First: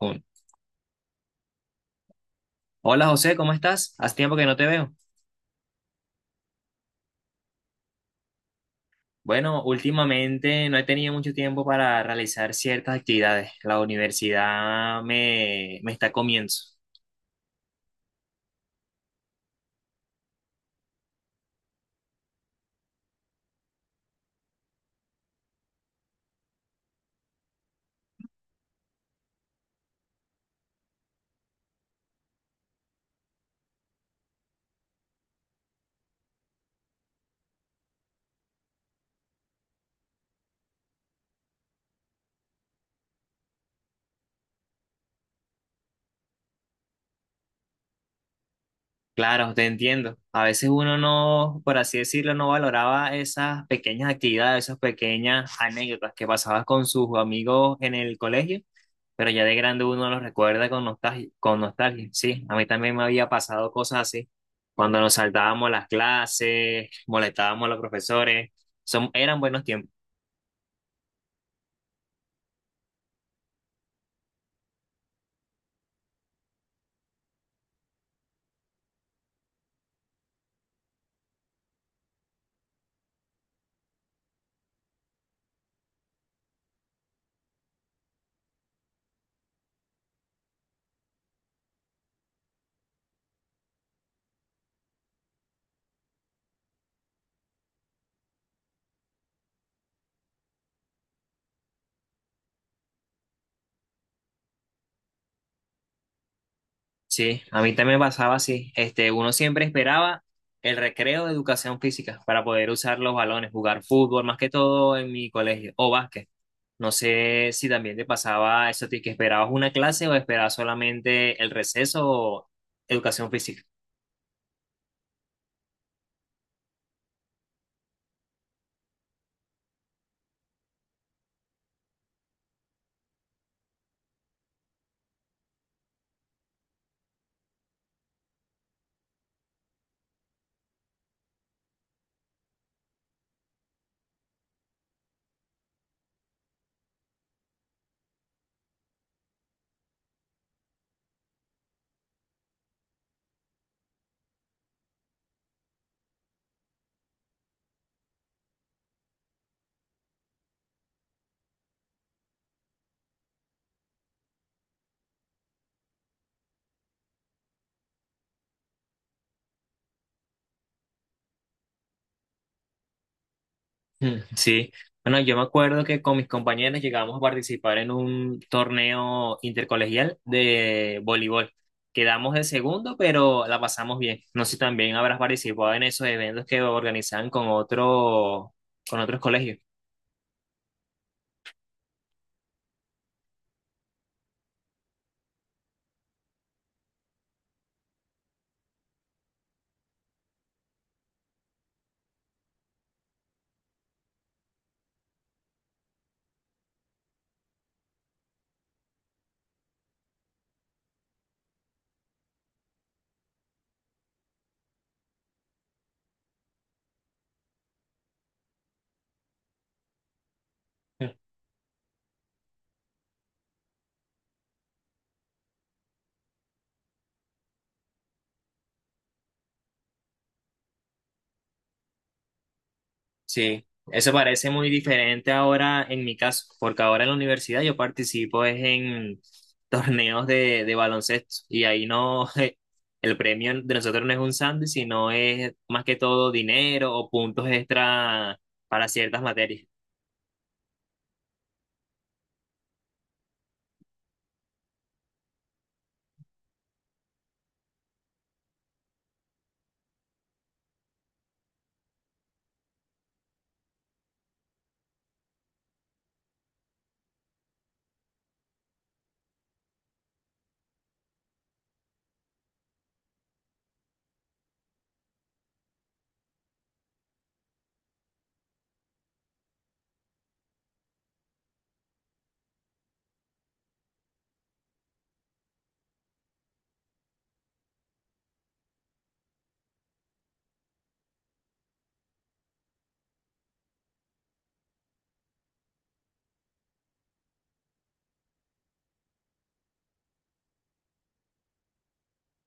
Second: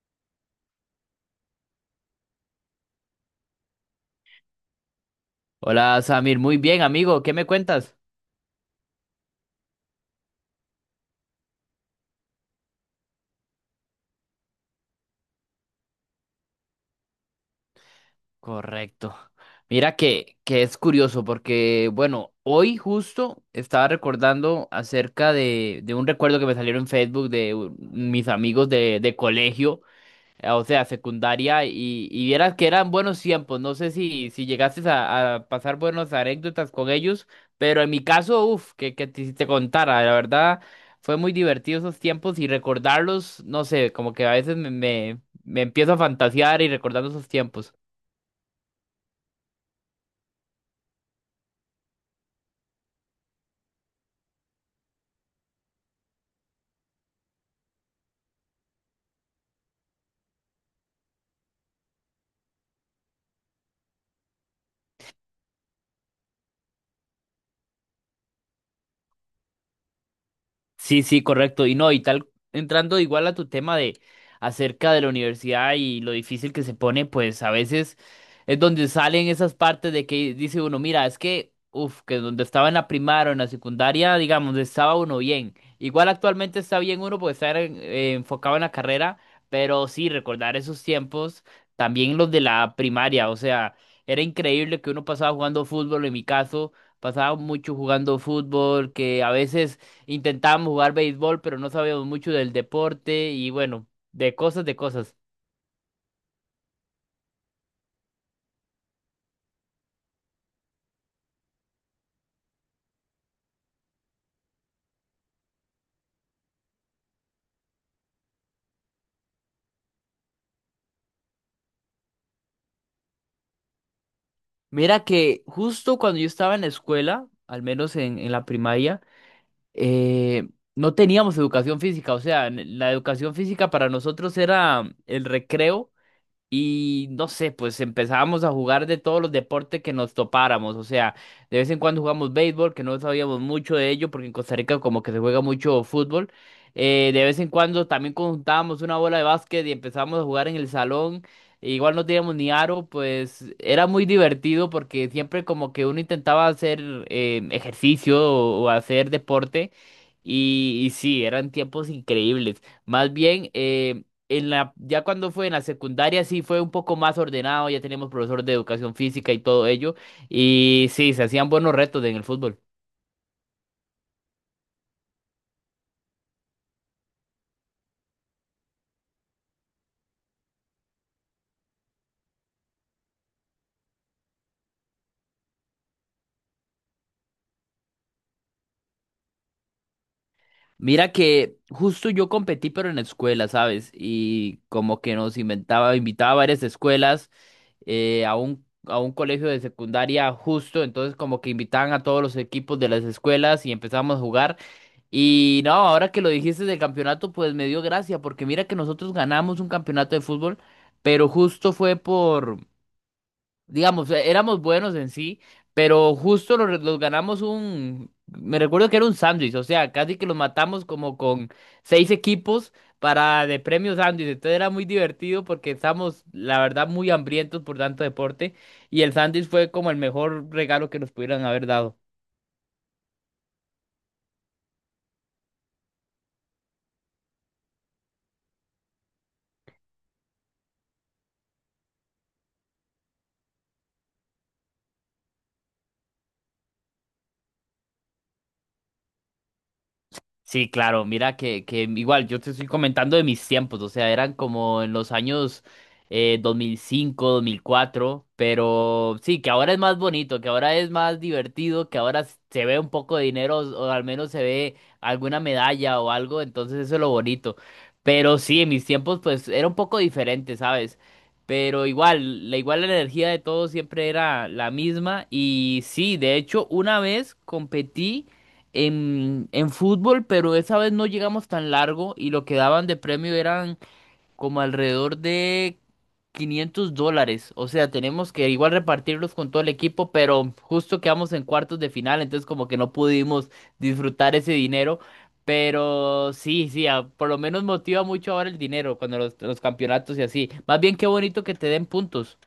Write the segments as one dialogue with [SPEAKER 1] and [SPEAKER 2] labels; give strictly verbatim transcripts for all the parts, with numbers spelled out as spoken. [SPEAKER 1] Un- Hola José, ¿cómo estás? Hace tiempo que no te veo.
[SPEAKER 2] Hola Samir, muy bien amigo, ¿qué me cuentas?
[SPEAKER 1] Bueno, últimamente no he tenido mucho tiempo para realizar ciertas actividades. La universidad me, me está comiendo.
[SPEAKER 2] Correcto. Mira que, que es curioso porque, bueno, hoy justo estaba recordando acerca de, de un recuerdo que me salieron en Facebook de u- mis amigos de, de colegio eh, o sea, secundaria, y, y vieras que eran buenos tiempos. No sé si, si llegaste a, a pasar buenas anécdotas con ellos, pero en mi caso, uff, que, que te, si te contara, la verdad, fue muy divertido esos tiempos y recordarlos, no sé, como que a veces me, me, me empiezo a fantasear y recordando esos tiempos.
[SPEAKER 1] Claro, te entiendo. A veces uno no, por así decirlo, no valoraba esas pequeñas actividades, esas pequeñas anécdotas que pasabas con sus amigos en el colegio, pero ya de grande uno los recuerda con nostalgia, con nostalgia. Sí, a mí también me había pasado cosas así, cuando nos saltábamos las clases, molestábamos a los profesores. Son, eran buenos tiempos.
[SPEAKER 2] Sí, sí, correcto. Y no, y tal, entrando igual a tu tema de acerca de la universidad y lo difícil que se pone, pues a veces es donde salen esas partes de que dice uno, mira, es que, uff, que donde estaba en la primaria o en la secundaria, digamos, estaba uno bien. Igual actualmente está bien uno porque está en- eh, enfocado en la carrera, pero sí, recordar esos tiempos, también los de la primaria, o sea, era increíble que uno pasaba jugando fútbol, en mi caso. Pasaba mucho jugando fútbol, que a veces intentábamos jugar béisbol, pero no sabíamos mucho del deporte y bueno, de cosas, de cosas.
[SPEAKER 1] Sí, a mí también me pasaba así. Este, uno siempre esperaba el recreo de educación física para poder usar los balones, jugar fútbol, más que todo en mi colegio, o básquet. No sé si también te pasaba eso, a ti, que esperabas una clase o esperabas solamente el receso o educación física.
[SPEAKER 2] Mira que justo cuando yo estaba en la escuela, al menos en, en la primaria, eh, no teníamos educación física. O sea, en- la educación física para nosotros era el recreo. Y no sé, pues empezábamos a jugar de todos los deportes que nos topáramos. O sea, de vez en cuando jugamos béisbol, que no sabíamos mucho de ello, porque en Costa Rica como que se juega mucho fútbol. Eh, de vez en cuando también conjuntábamos una bola de básquet y empezábamos a jugar en el salón. E igual no teníamos ni aro, pues era muy divertido porque siempre como que uno intentaba hacer eh, ejercicio o, o hacer deporte. Y, y sí, eran tiempos increíbles. Más bien, eh, en la, ya cuando fue en la secundaria sí fue un poco más ordenado, ya teníamos profesor de educación física y todo ello, y sí, se hacían buenos retos en el fútbol.
[SPEAKER 1] Mm, sí, bueno, yo me acuerdo que con mis compañeros llegamos a participar en un torneo intercolegial de voleibol. Quedamos de segundo, pero la pasamos bien. No sé si también habrás participado en esos eventos que organizan con otro, con otros colegios.
[SPEAKER 2] Mira que justo yo competí, pero en la escuela, ¿sabes? Y como que nos inventaba, invitaba a varias escuelas, eh, a un, a un colegio de secundaria justo, entonces como que invitaban a todos los equipos de las escuelas y empezamos a jugar. Y no, ahora que lo dijiste del campeonato, pues me dio gracia, porque mira que nosotros ganamos un campeonato de fútbol, pero justo fue por, digamos, eh, éramos buenos en sí, pero justo los, los ganamos un, me recuerdo que era un sándwich, o sea, casi que los matamos
[SPEAKER 1] Mm.
[SPEAKER 2] como con seis equipos para de premio sándwich, entonces era muy divertido porque estábamos, la verdad, muy hambrientos por tanto deporte, y el sándwich fue como el mejor regalo que nos pudieran haber dado.
[SPEAKER 1] Sí, eso parece muy diferente ahora en mi caso, porque ahora en la universidad yo participo es en torneos de, de baloncesto y ahí no, el premio de nosotros no es un sándwich, sino es más que todo dinero o puntos extra para ciertas materias.
[SPEAKER 2] Sí, claro, mira que, que igual yo te estoy comentando de mis tiempos, o sea, eran como en los años eh, dos mil cinco, dos mil cuatro. Pero sí, que ahora es más bonito, que ahora es más divertido, que ahora s- se ve un poco de dinero o al menos se ve alguna medalla o algo, entonces eso es lo bonito. Pero sí, en mis tiempos pues era un poco diferente, ¿sabes? Pero igual, la igual la energía de todos siempre era la misma y sí, de hecho, una vez competí en, en fútbol, pero esa vez no llegamos tan largo y lo que daban de premio eran como alrededor de quinientos dólares. O sea, tenemos que igual repartirlos con todo el equipo, pero justo quedamos en cuartos de final, entonces como que no pudimos disfrutar ese dinero. Pero sí, sí, a- por lo menos motiva mucho ahora el dinero cuando los, los campeonatos y así. Más bien qué bonito que te den puntos.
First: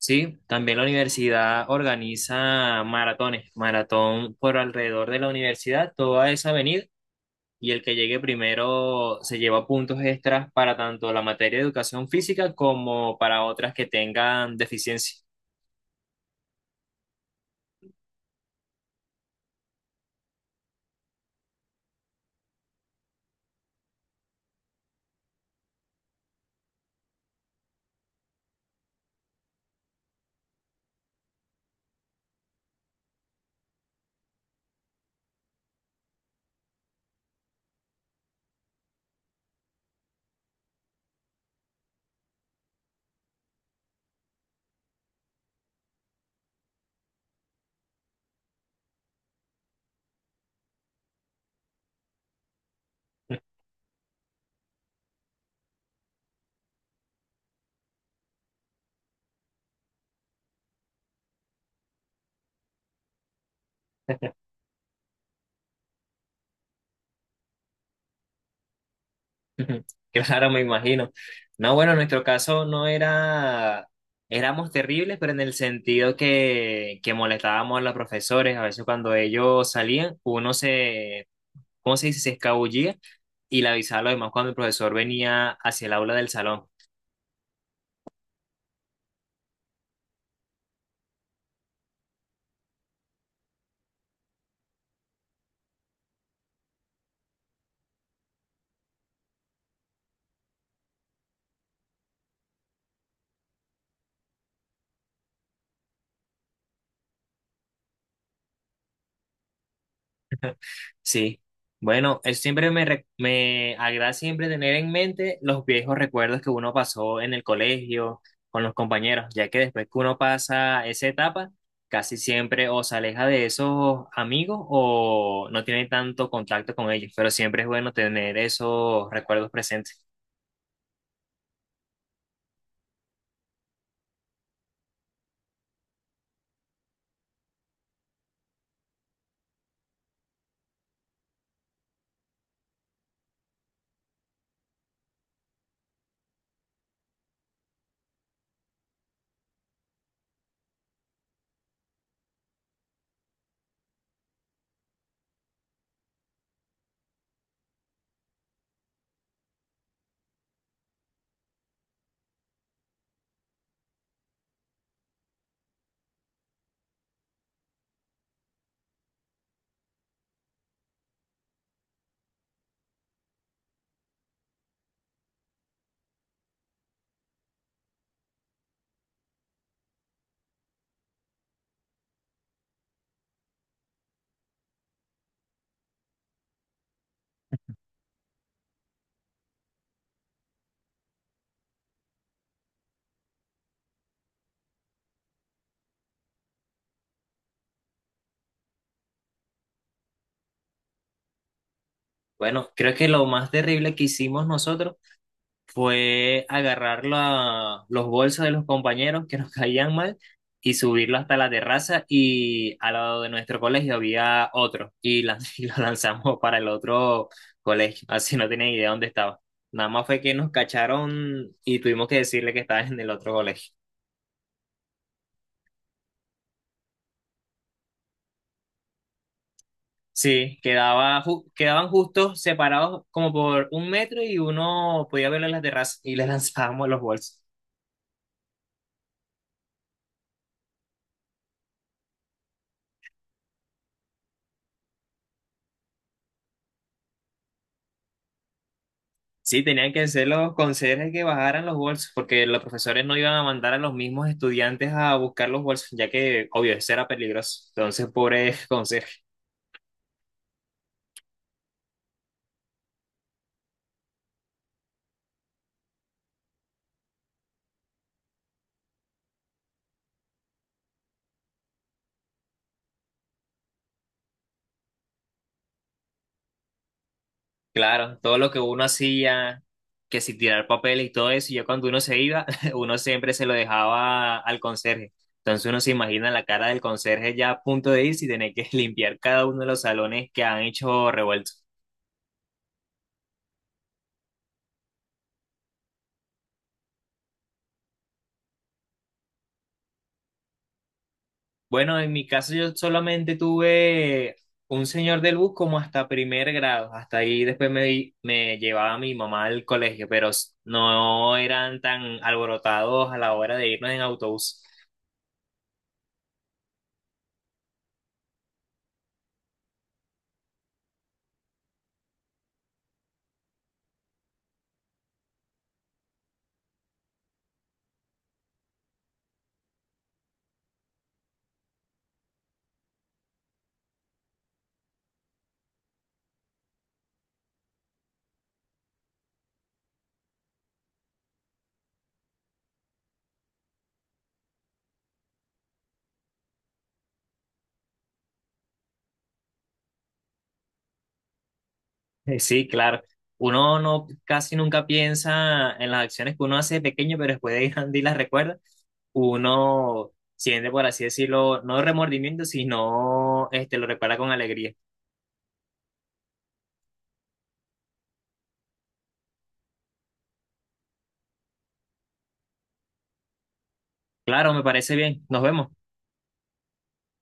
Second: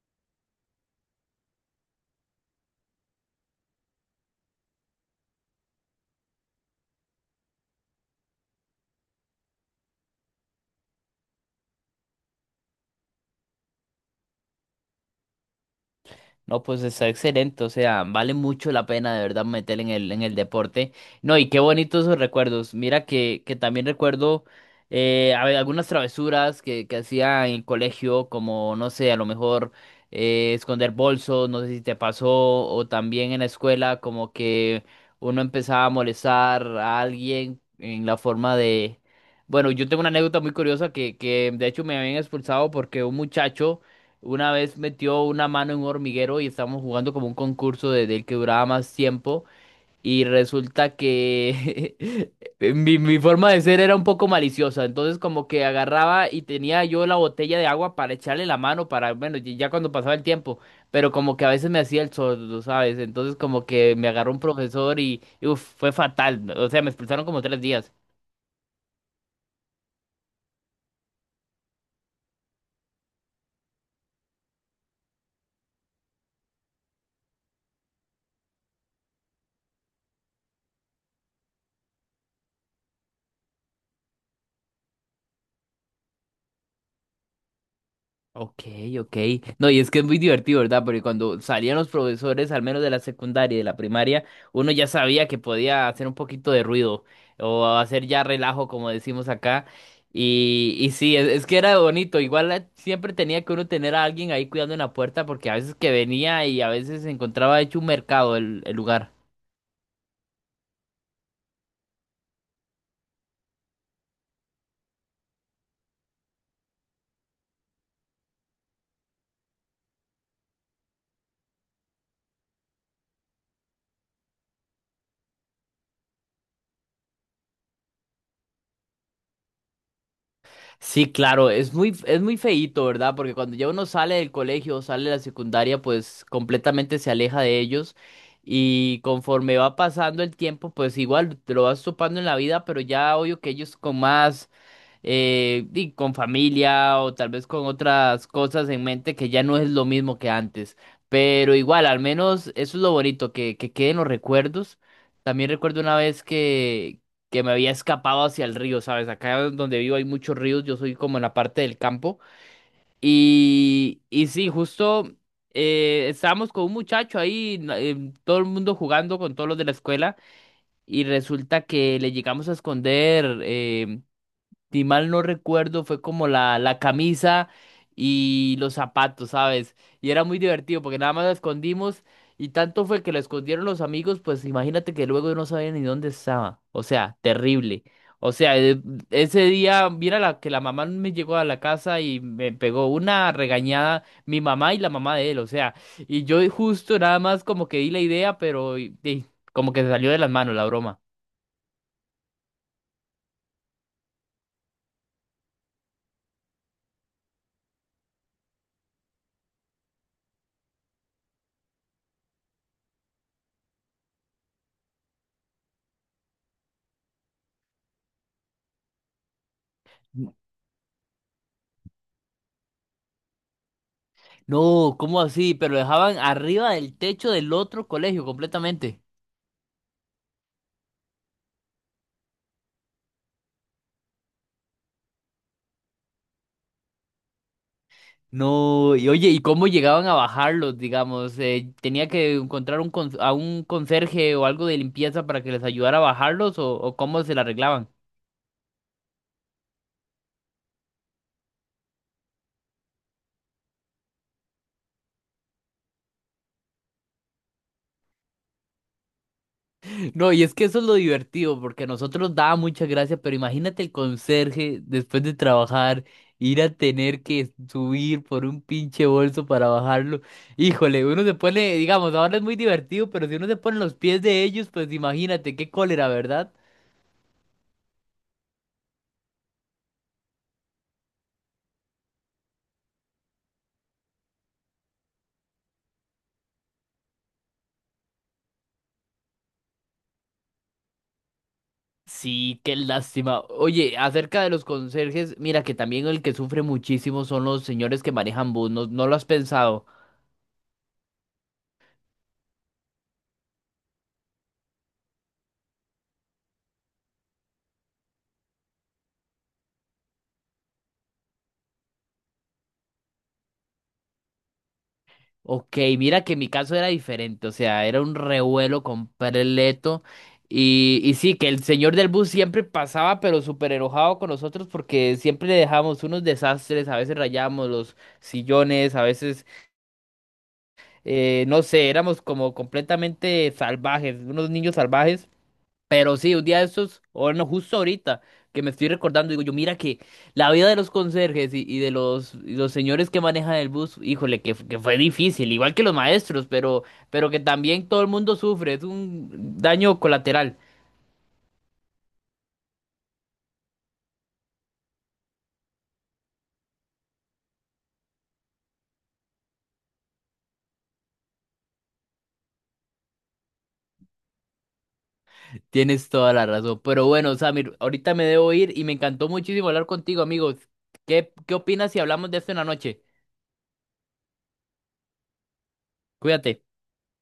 [SPEAKER 1] Sí, también la universidad organiza maratones, maratón por alrededor de la universidad, toda esa avenida, y el que llegue primero se lleva puntos extras para tanto la materia de educación física como para otras que tengan deficiencia.
[SPEAKER 2] No, pues está excelente, o sea, vale mucho la pena de verdad meter en el, en el deporte. No, y qué bonitos esos recuerdos. Mira que, que también recuerdo eh, a- algunas travesuras que, que hacía en el colegio, como, no sé, a lo mejor eh, esconder bolsos, no sé si te pasó, o también en la escuela, como que uno empezaba a molestar a alguien en la forma de. Bueno, yo tengo una anécdota muy curiosa que, que de hecho me habían expulsado porque un muchacho. Una vez metió una mano en un hormiguero y estábamos jugando como un concurso de, del que duraba más tiempo. Y resulta que mi, mi forma de ser era un poco maliciosa. Entonces como que agarraba y tenía yo la botella de agua para echarle la mano para, bueno, y ya cuando pasaba el tiempo. Pero como que a veces me hacía el sordo, ¿sabes? Entonces como que me agarró un profesor y, y, uf, fue fatal. O sea, me expulsaron como tres días.
[SPEAKER 1] Claro, me imagino. No, bueno, en nuestro caso no era, éramos terribles, pero en el sentido que, que molestábamos a los profesores. A veces cuando ellos salían, uno se, ¿cómo se dice? Se escabullía y le avisaba a los demás cuando el profesor venía hacia el aula del salón.
[SPEAKER 2] Ok, ok. No, y es que es muy divertido, ¿verdad? Porque cuando salían los profesores, al menos de la secundaria y de la primaria, uno ya sabía que podía hacer un poquito de ruido o hacer ya relajo, como decimos acá. Y, y sí, es, es que era bonito. Igual eh, siempre tenía que uno tener a alguien ahí cuidando en la puerta porque a veces que venía y a veces se encontraba hecho un mercado el el lugar.
[SPEAKER 1] Sí, bueno, es siempre me, re- me agrada siempre tener en mente los viejos recuerdos que uno pasó en el colegio con los compañeros, ya que después que uno pasa esa etapa, casi siempre o se aleja de esos amigos o no tiene tanto contacto con ellos, pero siempre es bueno tener esos recuerdos presentes.
[SPEAKER 2] Sí, claro, es muy, es muy feíto, ¿verdad? Porque cuando ya uno sale del colegio o sale de la secundaria, pues completamente se aleja de ellos. Y conforme va pasando el tiempo, pues igual te lo vas topando en la vida, pero ya obvio que ellos con más, eh, y con familia o tal vez con otras cosas en mente que ya no es lo mismo que antes. Pero igual, al menos eso es lo bonito, que, que queden los recuerdos. También recuerdo una vez que me había escapado hacia el río, ¿sabes? Acá donde vivo hay muchos ríos, yo soy como en la parte del campo. Y, y sí, justo eh, estábamos con un muchacho ahí, na- em, todo el mundo jugando con todos los de la escuela, y resulta que le llegamos a esconder. Em, si mal no recuerdo, fue como la, la camisa y los zapatos, ¿sabes? Y era muy divertido porque nada más lo escondimos y tanto fue que lo escondieron los amigos, pues imagínate que luego no sabían ni dónde estaba. O sea, terrible. O sea, e- ese día, mira la, que la mamá me llegó a la casa y me pegó una regañada mi mamá y la mamá de él, o sea, y yo justo nada más como que di la idea, pero y- y como que se salió de las manos la broma.
[SPEAKER 1] Bueno, creo que lo más terrible que hicimos nosotros fue agarrar la- los bolsos de los compañeros que nos caían mal y subirlo hasta la terraza y al lado de nuestro colegio había otro y, lan- y lo lanzamos para el otro colegio, así no tenía idea dónde estaba. Nada más fue que nos cacharon y tuvimos que decirle que estaba en el otro colegio.
[SPEAKER 2] No, ¿cómo así? Pero dejaban arriba del techo del otro colegio completamente.
[SPEAKER 1] Sí, quedaba, ju- quedaban justos separados como por un metro y uno podía verlo en la terraza y le lanzábamos los bolsos.
[SPEAKER 2] No, y oye, ¿y cómo llegaban a bajarlos, digamos? Eh, ¿tenía que encontrar un con- a un conserje o algo de limpieza para que les ayudara a bajarlos o, o cómo se la arreglaban?
[SPEAKER 1] Sí, tenían que ser los conserjes que bajaran los bolsos, porque los profesores no iban a mandar a los mismos estudiantes a buscar los bolsos, ya que, obvio, eso era peligroso. Entonces, pobre conserje.
[SPEAKER 2] No, y es que eso es lo divertido, porque a nosotros daba mucha gracia, pero imagínate el conserje después de trabajar, ir a tener que subir por un pinche bolso para bajarlo. Híjole, uno se pone, digamos, ahora es muy divertido, pero si uno se pone en los pies de ellos, pues imagínate, qué cólera, ¿verdad?
[SPEAKER 1] Claro, todo lo que uno hacía, que si tirar papeles y todo eso, ya cuando uno se iba, uno siempre se lo dejaba al conserje. Entonces, uno se imagina la cara del conserje ya a punto de irse y tener que limpiar cada uno de los salones que han hecho revuelto.
[SPEAKER 2] Sí, qué lástima. Oye, acerca de los conserjes, mira que también el que sufre muchísimo son los señores que manejan bus, ¿no, no lo has pensado?
[SPEAKER 1] Bueno, en mi caso yo solamente tuve un señor del bus como hasta primer grado, hasta ahí después me, me llevaba mi mamá al colegio, pero s- no eran tan alborotados a la hora de irnos en autobús.
[SPEAKER 2] Ok, mira que mi caso era diferente, o sea, era un revuelo completo. Y, y sí, que el señor del bus siempre pasaba, pero súper enojado con nosotros porque siempre le dejábamos unos desastres, a veces rayábamos los sillones, a veces, eh, no sé, éramos como completamente salvajes, unos niños salvajes. Pero sí, un día de estos, o bueno, justo ahorita que me estoy recordando, digo yo, mira que la vida de los conserjes y, y de los, y los señores que manejan el bus, híjole, que, que fue difícil, igual que los maestros, pero, pero que también todo el mundo sufre, es un daño colateral.
[SPEAKER 1] Eh, Sí, claro, uno no casi nunca piensa en las acciones que uno hace de pequeño, pero después de grande y las recuerda, uno siente, por así decirlo, no remordimiento, sino este, lo recuerda con alegría.
[SPEAKER 2] Tienes toda la razón. Pero bueno, Samir, ahorita me debo ir y me encantó muchísimo hablar contigo, amigos. ¿Qué, qué opinas si hablamos de esto en la noche?
[SPEAKER 1] Claro, me parece bien, nos vemos.
[SPEAKER 2] Cuídate.